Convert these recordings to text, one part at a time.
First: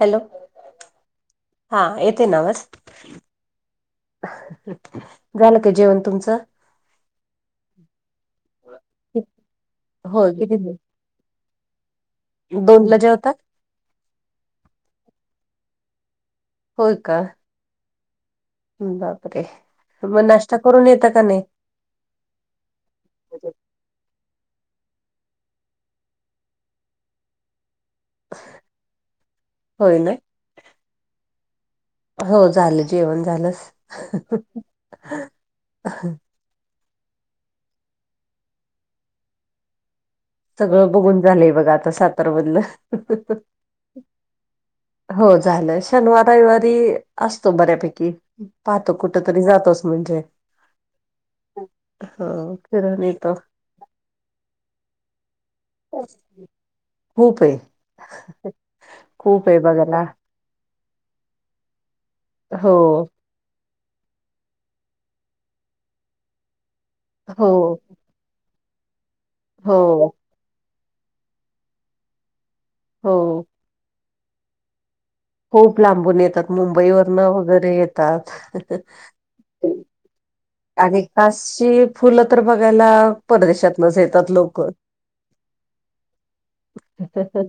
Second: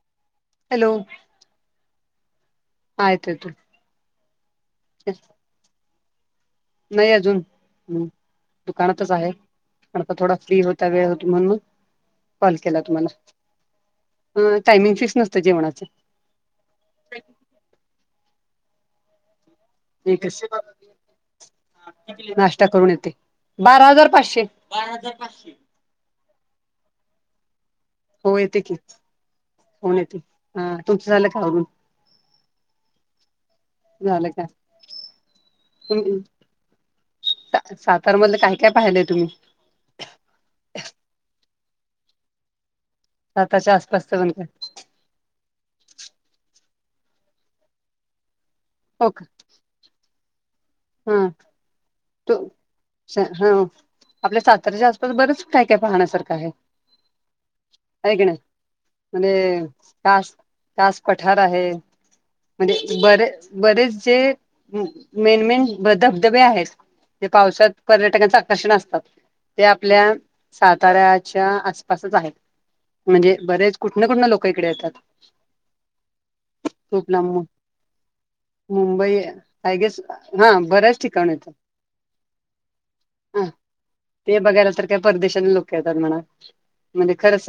Hello. Hello. हा येते ना आवाज. हा येतो येतो. [inaudible] झालं काय जेवण तुमचं. नाही अजून दुकानातच आहे. पणता होय थोडा किती फ्री होता वेळ हो म्हण मग. कॉल केला दोन ला तुम्हाला, जेवतात हम्म टाइमिंग फिक्स नसतं जेवणाच. होय का. बापरे मग एकच नाश्ता करून येतं का नाही नाश्ता करून येते बारा हजार पाचशे बारा हजार पाचशे हो येते की होय होऊन ना येते ह तुमचं झालं का अगून हो झालं जेवण झालं. झालं का [unintelligible] सातारामधले काय काय पाहिलंय तुम्ही? सगळं बघून झालंय बघा आता सातार बधल. सातच्या आसपासचं पण काय हो झालं शनवार रविवारी असतो बऱ्यापैकी पाहतो हो कुठ का तरी जातोस म्हणजे हा तू ह फिरून येतो हा आपल्या सातऱ्याच्या बरेच काय काय पाहण्यासारखं आहे खूपे ऐ क ना म्हजे बघायला कास कास पठार आहे हो म्हणजे बर बरेच जे मेन मेन धबधबे आहेत ते हो पावसात पर्यटकांच आकर्षण असतात ते हो आपल्या साताऱ्याच्या आसपासच आहेत म्हणजे हो बरेच कुठन कुठन लोक इकडे येतात खूप लांबून येतात मुंबई खूप वरन लांबून वगैरे येतात मुंबई आय गेस हा बऱ्याच आणि ठिकाण येतात खासशी फुलं तर बघायला हा परदेशात न येतात लोक ेतात म्हणा म्हणजे खरच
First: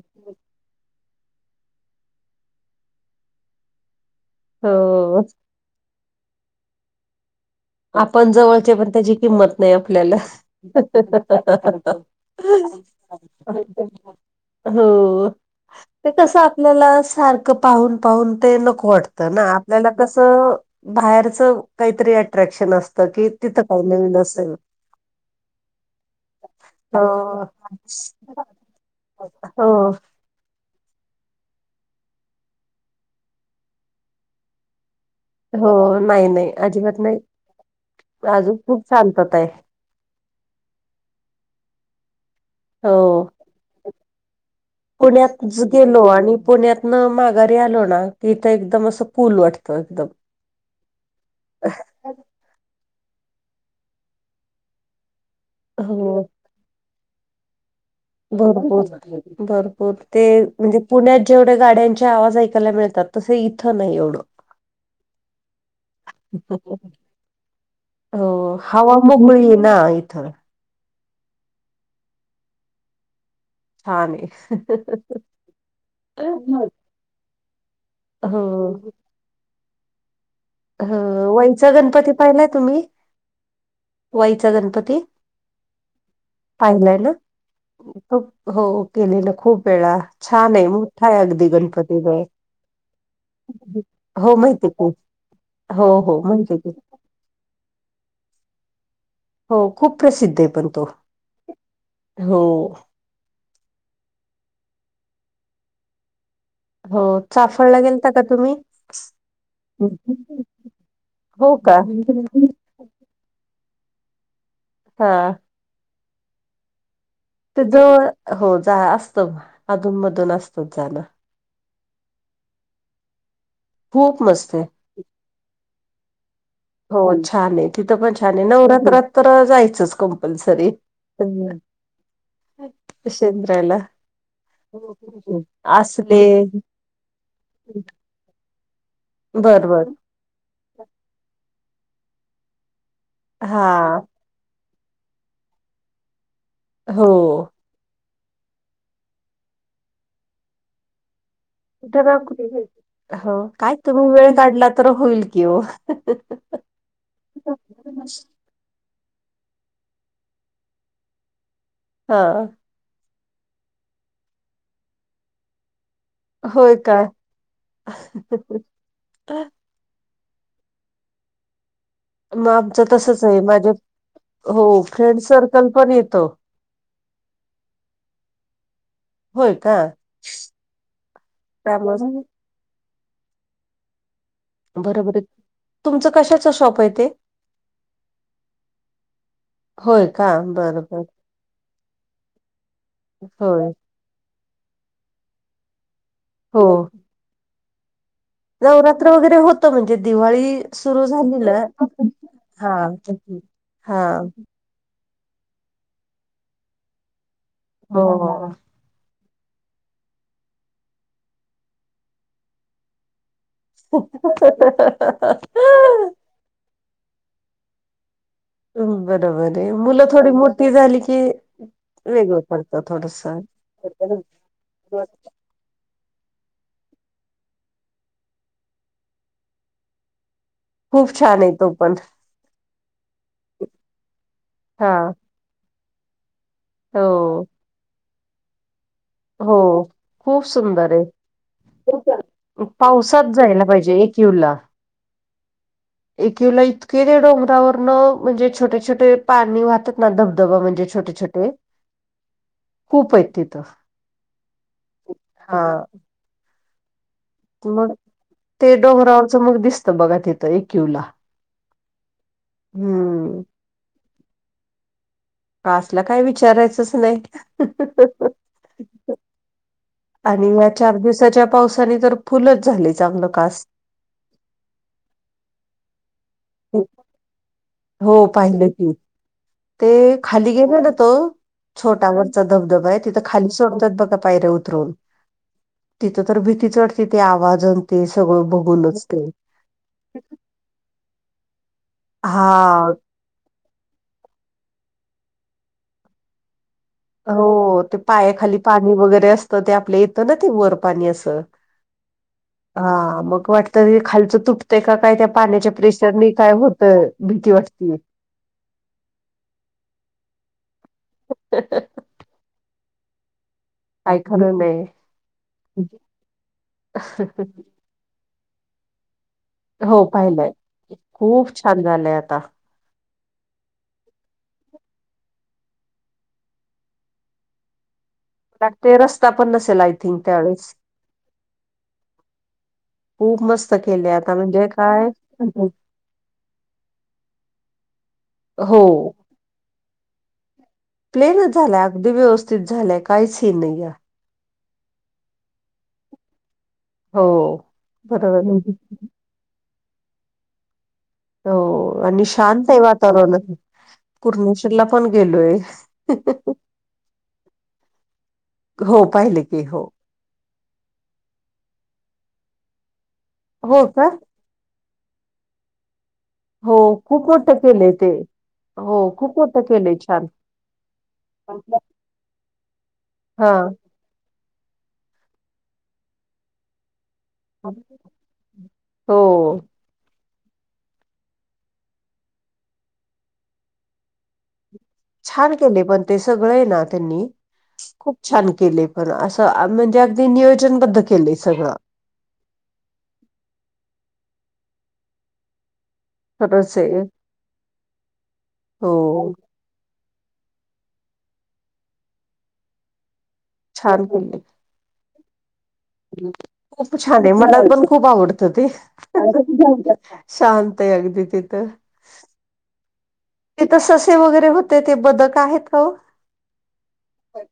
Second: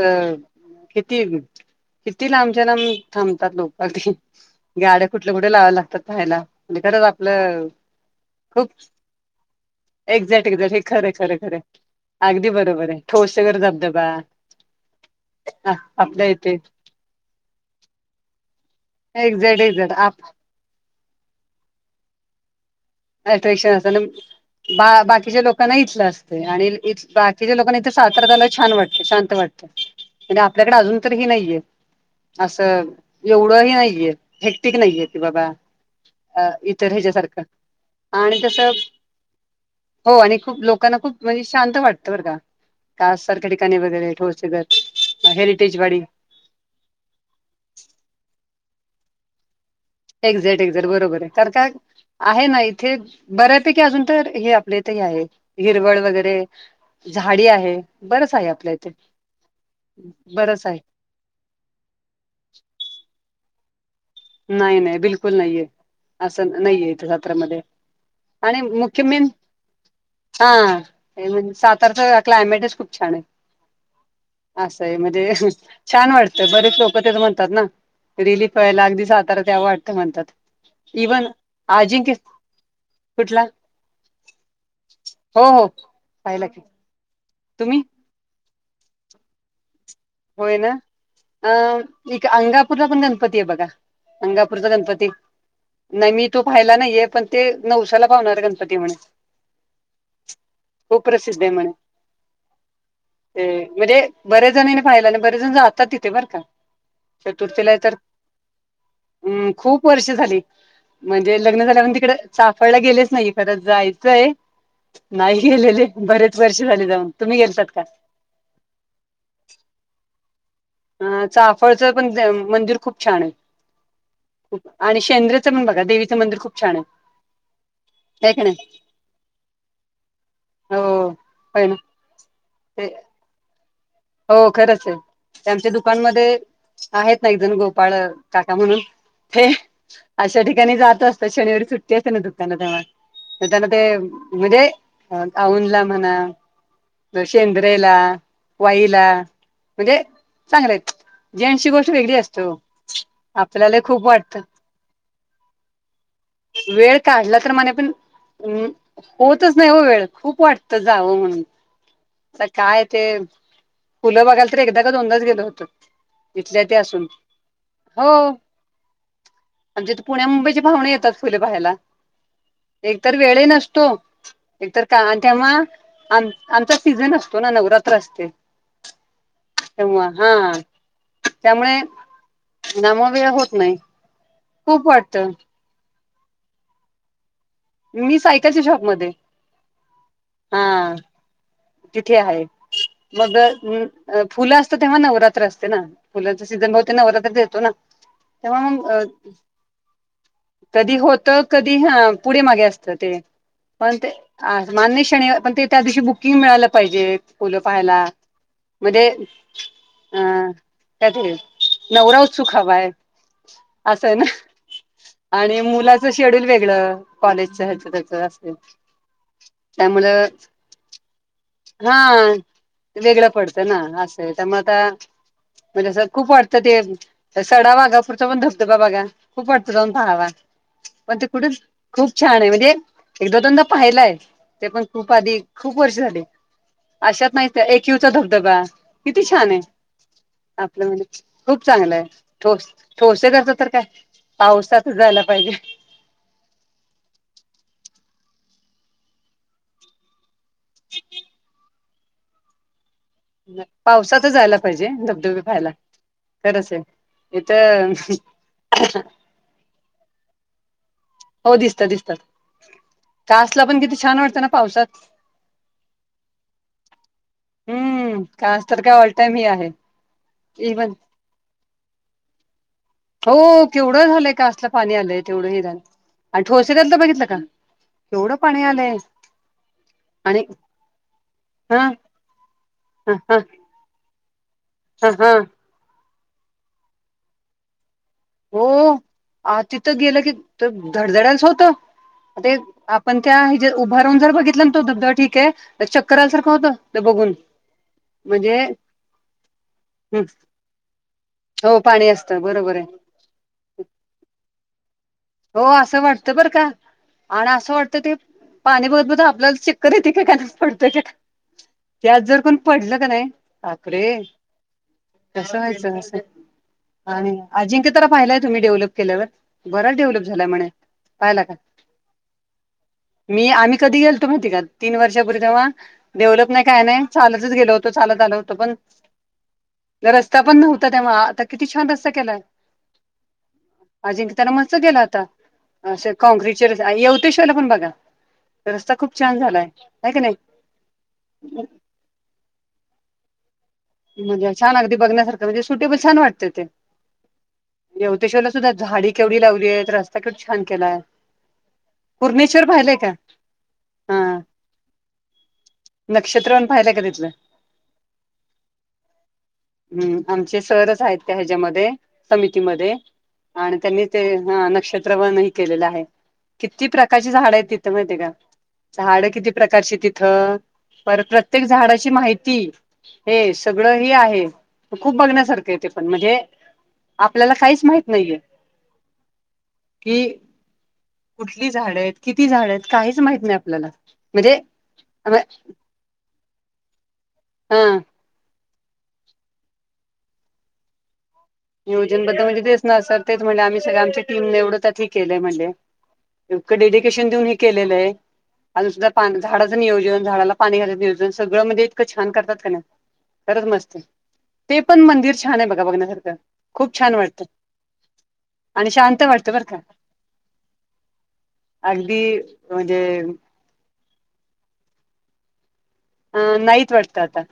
किती किती लांबच्या लांब थांबतात लोक गाड्या हो कुठल्या कुठे लावायला लागतात पाहायला म्हज खरंच आपलं आपण खूप जवळचे पण त्याची किंमत नाही आपल्याला एक्झॅक्ट एक्झॅक्ट हे खरं खरं खरं हो अगदी बरोबर आहे ठोसगर धबधबा का हो आ- ते आपल्या कस इथे आपल्याला सारखं पाहून पाहून ते नक वाटत ना एक्झॅक्ट आपल्याला एक्झॅक्ट कस आप बाहेरच काहीतरी अ्रक्शन अस अट्रॅक्शन असत आणि बा बाकीच्या लोकांना इथलं असते आणि हो बाकीच्या लोकांना सातर झायला छान वाटत शांत वाटतं हो म्हणे आपल्याकडे अजून तररी ह नाहीये असं एवढं ह नाहीये हेक्टिक नाही येत बाबा हो अ इतर ह्याच्यासारखं आणि आजू तसं खूप शांतता आहे हो आणि खूप लोकांना खूप म्हणजे शांत वाटतं बर का का हो. सारख्या ठिकाणी वगैरे ठसे हेरिटेजवाडी पा पुण्यात न माघारी आलो ना की इथं एकदम असं पूल वाटते तो एकदम एक्झॅक्ट एक्झॅक्ट बरोबर आहे कार काय आहे ना इथे बऱ्यापैकी अजून तर हे आपले इथही आहे हिरवळ हो वगैरे झाडी आहे बरंच आहे आपल्या इथे भरपूर भरपूर ते बरंच म्हणजे आहे पुण्यात जेवढे गाड्यांचे आवाज ऐकायला मिळतात तस इथं नाही एवढं नाही नाही बिलकुल नाहीये असं नाहीये इथं जत्रमध्येध्ये हो आणि हवा मुख्य मन मोकळी आहे ना इथं हा म्हणजे सातारचं क्लायमेटच खूप छान आहे हा नाही असं आहे म्हणजे छान वाटतं बरीेच लोक तेथ म्हणतात ना रिली प व्हायला हो. अगदी सातारा तेव वाटतं म्हणतात ह इव्हन वाईचा गणपती आजिंक्य पाहिलाय तुम्ही कुठला वाईचा गणपती हो हो पाला क पाहिलाय ना? तुम्ही खूप हो केलेलं खूप वेळा छान होय आहे ना मोठा आहे अगदी अ इ गणपतीजवळ अंगापूरला पण गणपती आहे बघा हो माहिती अंगापूरचा आहे की गणपती हो नाय हो मी ततो माहिती आहे पाहायला की नाहीये पण ते नवसाला पावणार गणपती आहे म्हणे हो खूप प्रसिद्ध आहे पण तो खूप प्रसिद्ध आहे म्हणे हो ते म्हणजे बरेच जनानी पाहिला न बरेच लोक जातात बर का हो चतुर्थीलाये चाफळला तर गेलता का तुम्ही हम् खूप वर्ष झाली. म्हणजे हो लग्न का झाल्यापासून तिकड चाफळला गेलेच नाही. खर जायचंय हा नाय गेलेले बरेच वर्ष झाले जाऊन. तुम्ही गेलतात त्याज का हो जा असत अधून मधून असत जाण अ चाफळच पण मंदिर खूप छान आहे. खूप मस्तये. आणि शेंद्रचं पण बघा देवीचंं मंदिर खूप छान हो छान आहे तिथं पण छान का आहे नाही नवरात्रात तर जायचंच कंपल्सरी. हो हाय ना ते शेंद्रायला हो खरंच ये त्यांचं असले दुकानमध्ये आहेत ना एक जण गोपाळ काका म्हणून ते बर बर अशा ठिकाणी जात असत शनिवारी सुट्टी असते ना दुकान तेव्हा त त्यांना ते हा म्हणजे औद ला म्हणा ज हो. शेंद्रेला वाईला म्हणजे चांगलेयेत. बघा कुठे जायच हो काय आपल्याला खूप तुम्ही वेळ वाटतं काढला तर होईल की ओ वेळ काढला तर मणे पण अम्म होतच नाय हो वेळ खूप वाटत जावं म्हणून हा आता काय ते फुलं बघायला तर एकदा का दोनदाच गेलो होतो. इथल्या होय इथं का? असून हो आमच्या इथं पुण्या मुंबईचे पाहूणे येतात फुले पाहायला. मग आमचं एकतर तसच वेळ आहे ही माझे नसतो हो एकतर का फ्रेंड त्यामुळं सर्कल पण येतो आम आमचा सीझन असतो ना नवरात्र असते. होय का तेव्हा हा त्यामुळच ना म वेळ होत नाही. खूप बरोबर य वाटतं तुमचं कशाच शॉप आहे ते मी सायकलच्या शॉपमध्ये होय का बर हा बर. तिथे हाये मग होय फुलं असतं तेव्हा नवरात्र असते ना फुलांचा हो. सीझन बहुतेक नवरात्रात येतो ना. तेव्हा मंग अ नवरात्र वगैरे होतं म्हणजे दिवाळी कधी सुरू होत झाली ना कधी ह पुढे मागे असत हा. ते पण ते हा आस मान्य शनिवा पण ते त्या दिवशी बुकिंग मिळायला पाहिजेत फुल पाहायला. हो. मध्ये अं त्यात हे नवरा उत्सुक हवाय. असं आहे ना आणि मुलाच शेड्यूल वेगळं कॉलेजच ह्याचं त्याच असं बरोबर आहे मुलं थोडी मोठी झाली की, हा वेगळं पडतं थोडस वेगळं पडतं ना असंय त्यामुळं आता म्हणजे असं खूप वाटतं ते त्या सडावागापूरचा पण धबधबा बघा खूप वाटतं जाऊन पहावा. खूप पण ते छान कुठ आहे तो पण खूप छान आहे म्हणजे एकदा दोनदा पाहलाय ते पण हा खूप आधी खूप वर्ष झाली हो अशात नाही एकयूचा धबधबा किती छान हो आहे. खूप आपल्या सुंदर म्हजे खूप चांगला आहे ठोस पावसात ठोसेकरचा जायला तर काय पाहिजे पावसात जायला पाहिजे. एकीला इतके ते डोंगरावरन म्हणजे छोटे छोटे पाणी वाहतात ना धबधबा म्हणजे छोटे छोटे [inaudible] कूप आहेत. तिथं पावसातच जायला पाहिजे धबधबे हा पहायला खरंच आहे. इथ.. समोर दिसत बघा तिथं एकयू ला हो दिसत दिसत ता आसला पण किती छान वाटतं ना पावसात आसला काय विचारायचंच नाही. हम्म कास तर काय ऑल टाईम ही आहे. आणि या इव्हन चार दिवसाच्या पावसाने तर फुलच झाली चांगलं कास तेवढं झालंय कासला पाणी आलंय तेवढं हे झालं आणि ठोसे करातलं बघितलं का हो केवढं पाणी पाहिलं की आलंय? ते आणि खाली गेले ना तो हा छोटावर चा धबधबा आहे हा तिथं हा खाली सोडतात बघा पायऱ उतरून. हा हा तिथं तर भीतीच वाटते ते आवाज आणते सगळं बघून असते. अ तिथं गेलं की धडधडायलाच होत ते हा पण त्या ह जे उभारहून जर बघितलं ना तो धबधबा ठीक आहे तर चकर आल्यासारखं होत. हो ते पायाखाली पाणी वगैरे असतं ते आपल्या येतं ना ते वरपाणी असं हो पाणी असतं बरोबर आहे. हा मग वाटत खालचं तुटतय काय हो पाण्याच्या असं प्रेशर न वाटतं बरं काय का होत आणि भीती असं वाटते. वाटतं ते पाणी बघत, बघत आपल्याला चक्कर येतिकका पाण्यात पडतो काय [unintelligible] त्यात जर कोण पडलं का नाही. बापरे काय खरं कस व्हायचं नाही. कस आणि अजिंक्य पाहिला आहे तुम्ही डेव्हलप केल्यावर बर हो डेव्हलप झालाय म्हणे पाहिला खूप का छान झालंय आता‌ मी आम्ही कधी गेलतो माहिती आहे का तीन वर्षांपूर्वी तेव्हा डेव्हलप नाही काय नाही चालतच गेलो होतो चालत आल होतो. पण लागते रस्ता पण नसेल आय थिंक रस्ता पण त्यावेळेस नव्हता तेव्हा आता किती छान रस्ता केलाय. खूप मस्त केले आता अजिंक्यतानं म्हणजे मस्त केला काय आता असे कॉंक्रीचे रस्ते यवतेश्वर पण बघा हो रस्ता खूप छान झालाय आहे का नाही? प्लेनच झालाय अगदी व्यवस्थित झालंय काहीच हीन नाही या. म्हणजे छान अगदी बघण्यासारखं म्हणजे सुटेबल छान वाटते ते. हो यवतेश्वरला बरोबर सुद्धा झाडी केवढी लावली आहे रस्ता किती छान केलाय. हो आणि पूर्णेश्वर शांत आहे पाहिलंय का वातावरण. हा कुर्णेश्वर ला पण गेलोय. नक्षत्रवन [inaudible] हो पाहिले की हो. आमचे सरच आहेत ह्याच्याया मध्ये समितीमध्ये आणि हो त्यांनी का ते हा नक्षत्रवन ही केलेला आहे हो किती खूप प्रकारची झाडं मोठं आहेत केलंय तिथं ते माहितय आहे का? हो झाड खूप किती मोठं केलंय प्रकारची छान तिथं पर प्रत्येक झाडाची माहिती हा हे सगळं ही आहे खूप बघण्यासारखं य ते पण म्हणजे आपल्याला काहीच माहित नाहीये हो कि कुठली झाड आहेत, किती झाड आहेत, काहीच माहित नाही आपल्याला म्हणजे छान केले पण ते सगळे हाय ना त्यांनी? हां. खूप छान केले पण असं म्हणजे अगदी नियोजनबद्ध केलंय सगळं. नियोजन बद्दल म्हणे तेच ना सर तेच म्हणे आम्ही सगळे आमच्या टीमने एवढं त केलंय म्हणे खरंच इतकं आहे डेडिकेशन देऊन हे केलेलं आहे अजून हो सुद्धा पान झाडाचं नियोजन झाडाला पाणी खायच नियोजन सगळं मध्ये इतकं छान करतात का नाही. खरच मस्त छान केले ते पण मंदिर छान आहे बघा बघण्यासारखं खूप छान आहे मला पण खूप आवडतं ते आणि शांत वाटतं बरं का शांत आहे अगदी तिथं अगदी म्हणजे तेथ ससे वगैरे होते ते बदक आहेत का ओ अ नाहीत वाटत आता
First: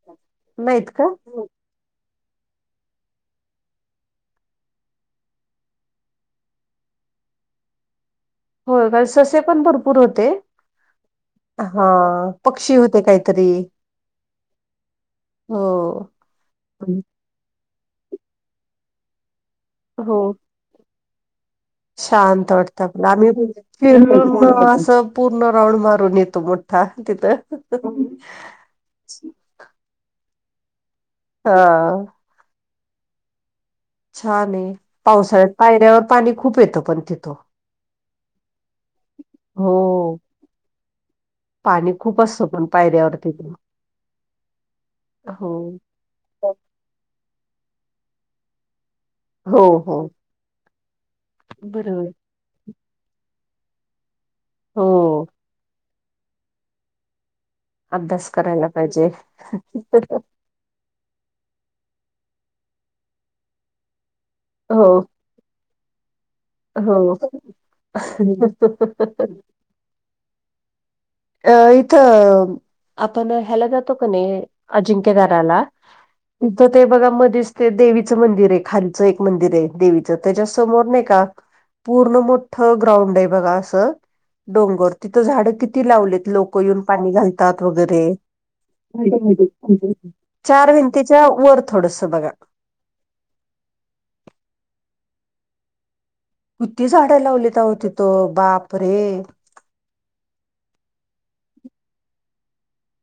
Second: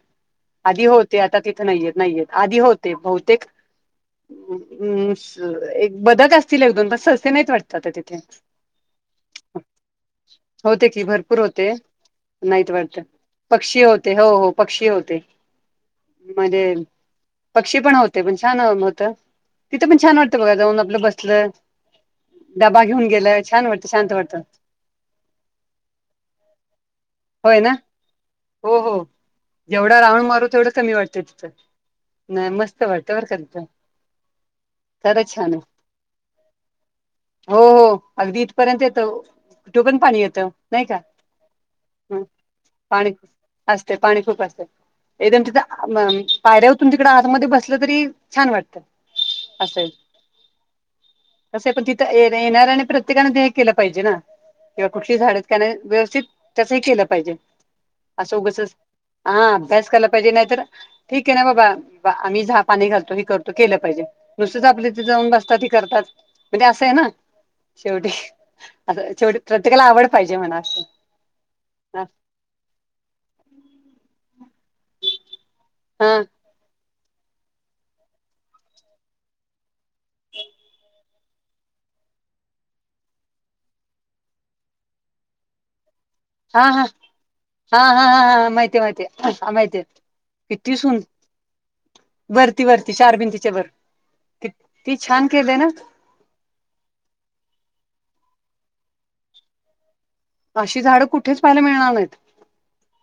आधी नाहीत का होते आता तिथं नाहीयेत नाहीयेत आधी होते बहुतेक म एक बदक असतील एक, दोनदा सहस्ती नाहीत वाटतात तिथे हो का ससे पण भरपूर होते होते की भरपूर होते हा नाहीत पक्षी वाटत होते काही पक्षी होते हो हो पक्षी होते हो म्हजे पक्षी पण होते पण छान होत तिथं पण छान हो वाटत बघा जाऊन आपलं बसलं शांत वाटत डबा घेऊन आपला आम्ही गेलं छान वाटतं शांत वाटतं फिरून असं पूर्ण राऊंड मारून येतो मो हा तिथं होय ना हो हो जेवढा राऊंड मारू तेवढं कमी वाटत हा नाही मस्त वाटत बर का तिथ छान आहे पावसाळ्यात पायऱ्यावर पाणी खूप येतं पण तिथं हो हो अगदी इथपर्यंत येत कुठ पण हो. पाणी येतं नाही का पाणी ह खूप असतं पण पाणी पायऱ्यावरती पण असते पाणी खूप असतय एकदम हो तिथं पायऱ्या उतरून तिकडे आतमध्ये बसलं तरी छान वाटतं हो असय हो. कसाय पण बरोबर तिथं येणाऱ्याने आणि प्रत्येकान ते केलं पाहिजे ना किंवा कुठली हो झाड [unintelligible] व्यवस्थित त्याच केलं पाहिजे अभ्यास अस करायला उगचच पाहिजे. हा अभ्यास केला पाहिजे नाहीतर ठीक आहे ना बाबा आम्ही झाहा पाणी घलतो हे करतो केलं पाहिजे नुसतच हो आपल तिथे जाऊन बसता करतात म्हणजे असं आहे हो. ना शेवटी अस शेवटी प्रत्येकाला आवड पाहिजे म्हणा असं अ इथं आपण ह्याला जातो का नाही अजिंक्यदाराला हा तिथं ते बघा मध्येच ते देवीचं मंदिर आहे खालचं एक मंदिर आहे देवीच त्याच्या समोर नाही का पूर्ण मोठं ग्राउंड आहे बघा असं डोंगर तिथं झाडं किती लावलेत लोक हा येऊन हा पाणी घालतात हा वगैरे हा हा हा माहितीय माहितीय हा माहितीय [unintelligible] चार किती सून भिंतीच्या वर थोडस बघा वरती वरती चार भिंतीच्यावर कित्ती छान केलंय ना किती झाडं लावली अहो तिथ बाप रे अशी झाडं कुठेच पाहायला मिळणार नाहीत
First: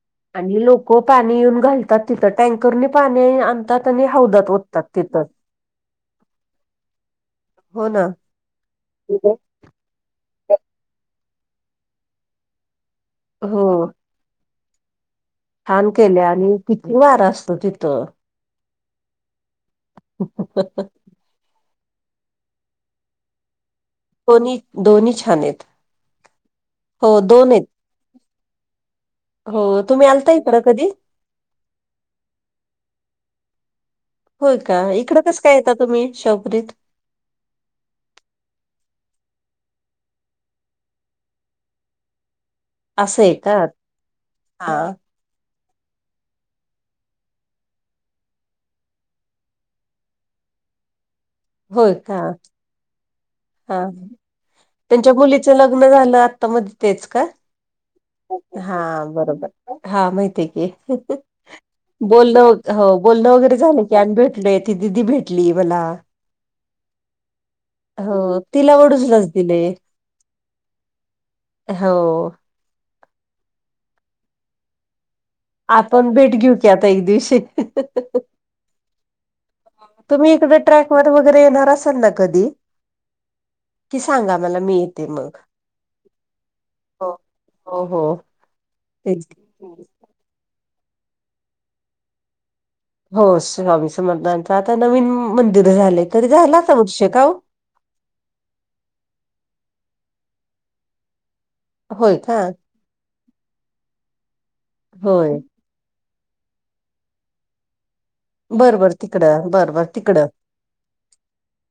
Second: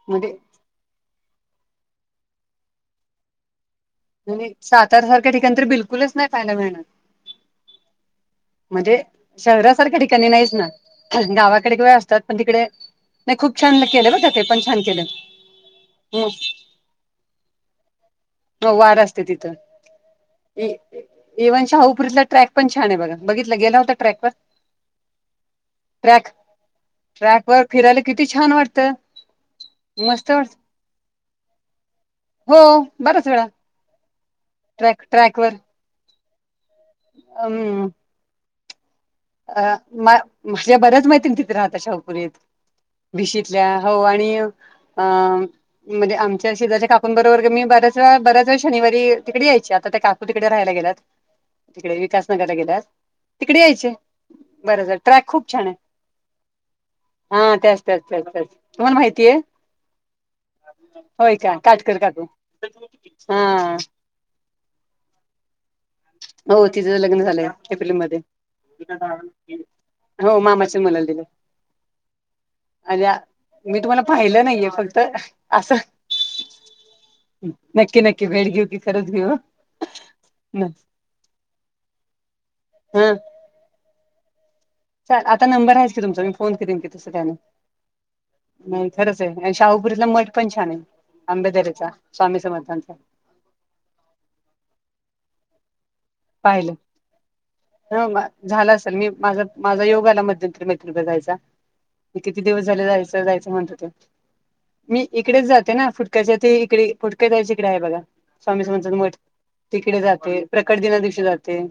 मध्ये आणि लोक पाणी येऊन घालतात तिथं टँकरनी पाणी आणतात [unintelligible] आणि सातार तिथं सारख्या ठिकाण तरी बिलकुलच नाही पहायला मिळणार हो ना म्हणजे [unintelligible] शहरासारख्या ठिकाणी नाहीच ना गावाकडे किंवा असतात पण तिकडे नाही खूप हो छान केल ब काय ते पण छान केल छान केलय आणि किती वार असतो तिथं हो वार असते तिथं इवन शाहुपरीतला ट्रॅक पण छान आहे बघा बघितलं गेला होता ट्रॅकवर दोन्ही दोन्ही छान आहेत ट्रॅक हो ट्रॅक दोन आहेत वर फिरायला किती छान वाटतं हो तुम्ही मस्त आलता वाटत इकडं कधी हो बराच वेळा होय का ट्रॅक इकडं कस ट्रॅकवर काय यता तुम्ही शाहूपुरीत अम अ म्ह माझ्या बर्याच मैत्रिणी तिथे राहता शाहूपुरीत असं आहे का भीशीतल्या हो आणि अ हा म्हणजे आमच्या शिजाच्या काकूंबरोबर मी बऱ्याच वळा बऱच वेळा शनिारी तिकडे यायची आता त्या काकू तिकडे राहायला गेल्यात होय तिकडे का? विकास नगरला गेल्यात तिकडे हा. यायचे बरं बर त्यांच्या ट्रॅक मुलीच खूप छान आहे लग्न झालं आता मध्ये तेच का हा त्याच त्याच त्याच त्याच हा तुम्हाला माहितीय बरोबर हा माहितीय की, होय का काटकर काकू बोलणं हो बोलणं हा वगैरे झालं कॅन भेटले ती दिदी भेटली मला हो तिथंच लग्न झालंय. हो एप्रिलमध्ये तिला वडूजलाच दिलंय. हो मामाच्या मुलाला दिले. हो. अय्या मी तुम्हाला पाहिलं नाहीये फक्त असं आपण भेट घेऊ की आता एक दिवशी. नक्की नक्की हां. वेळ भेट कि खरच घेऊ ह. तुम्ही इकडे ट्रॅकवर वगैरे येणार असाल ना कधी? हम्म. की सांगा मला मी मग. आता नंबर आहेच की तुमचा मी फोन करेन की तसं तसं हो काही नाही. हो, हो. नाही खरंच तेच. आहे की. शाहुपुरीतलं मठ पण छान आहे. आंबेदरेचा स्वामी समर्थांचा. हो स्वामी समर्थांचा आता नवीन मंदिर झाल आहे. तरी झालाच पाहिलं. वर्षे का हो? [unintelligible] झाला असेल मी माझ माझा योगाला मध्यंतरी [unintelligible] कडे जायचा. होय मी का? किती दिवस झाले जायचं जायचं म्हणत होते. मी होय. इकडे जा ते ना फुटक्याच्या ते इकडे फुटक त्याच्या इकडे आहे बघा. स्वामी बरं बरं समर्थांचा मठ तिकडं बरं बरं तिकडे तिकडं जाती प्रकट दिनाच्या दिवशी जाते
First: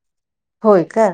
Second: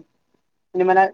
होय [unintelligible] मला का?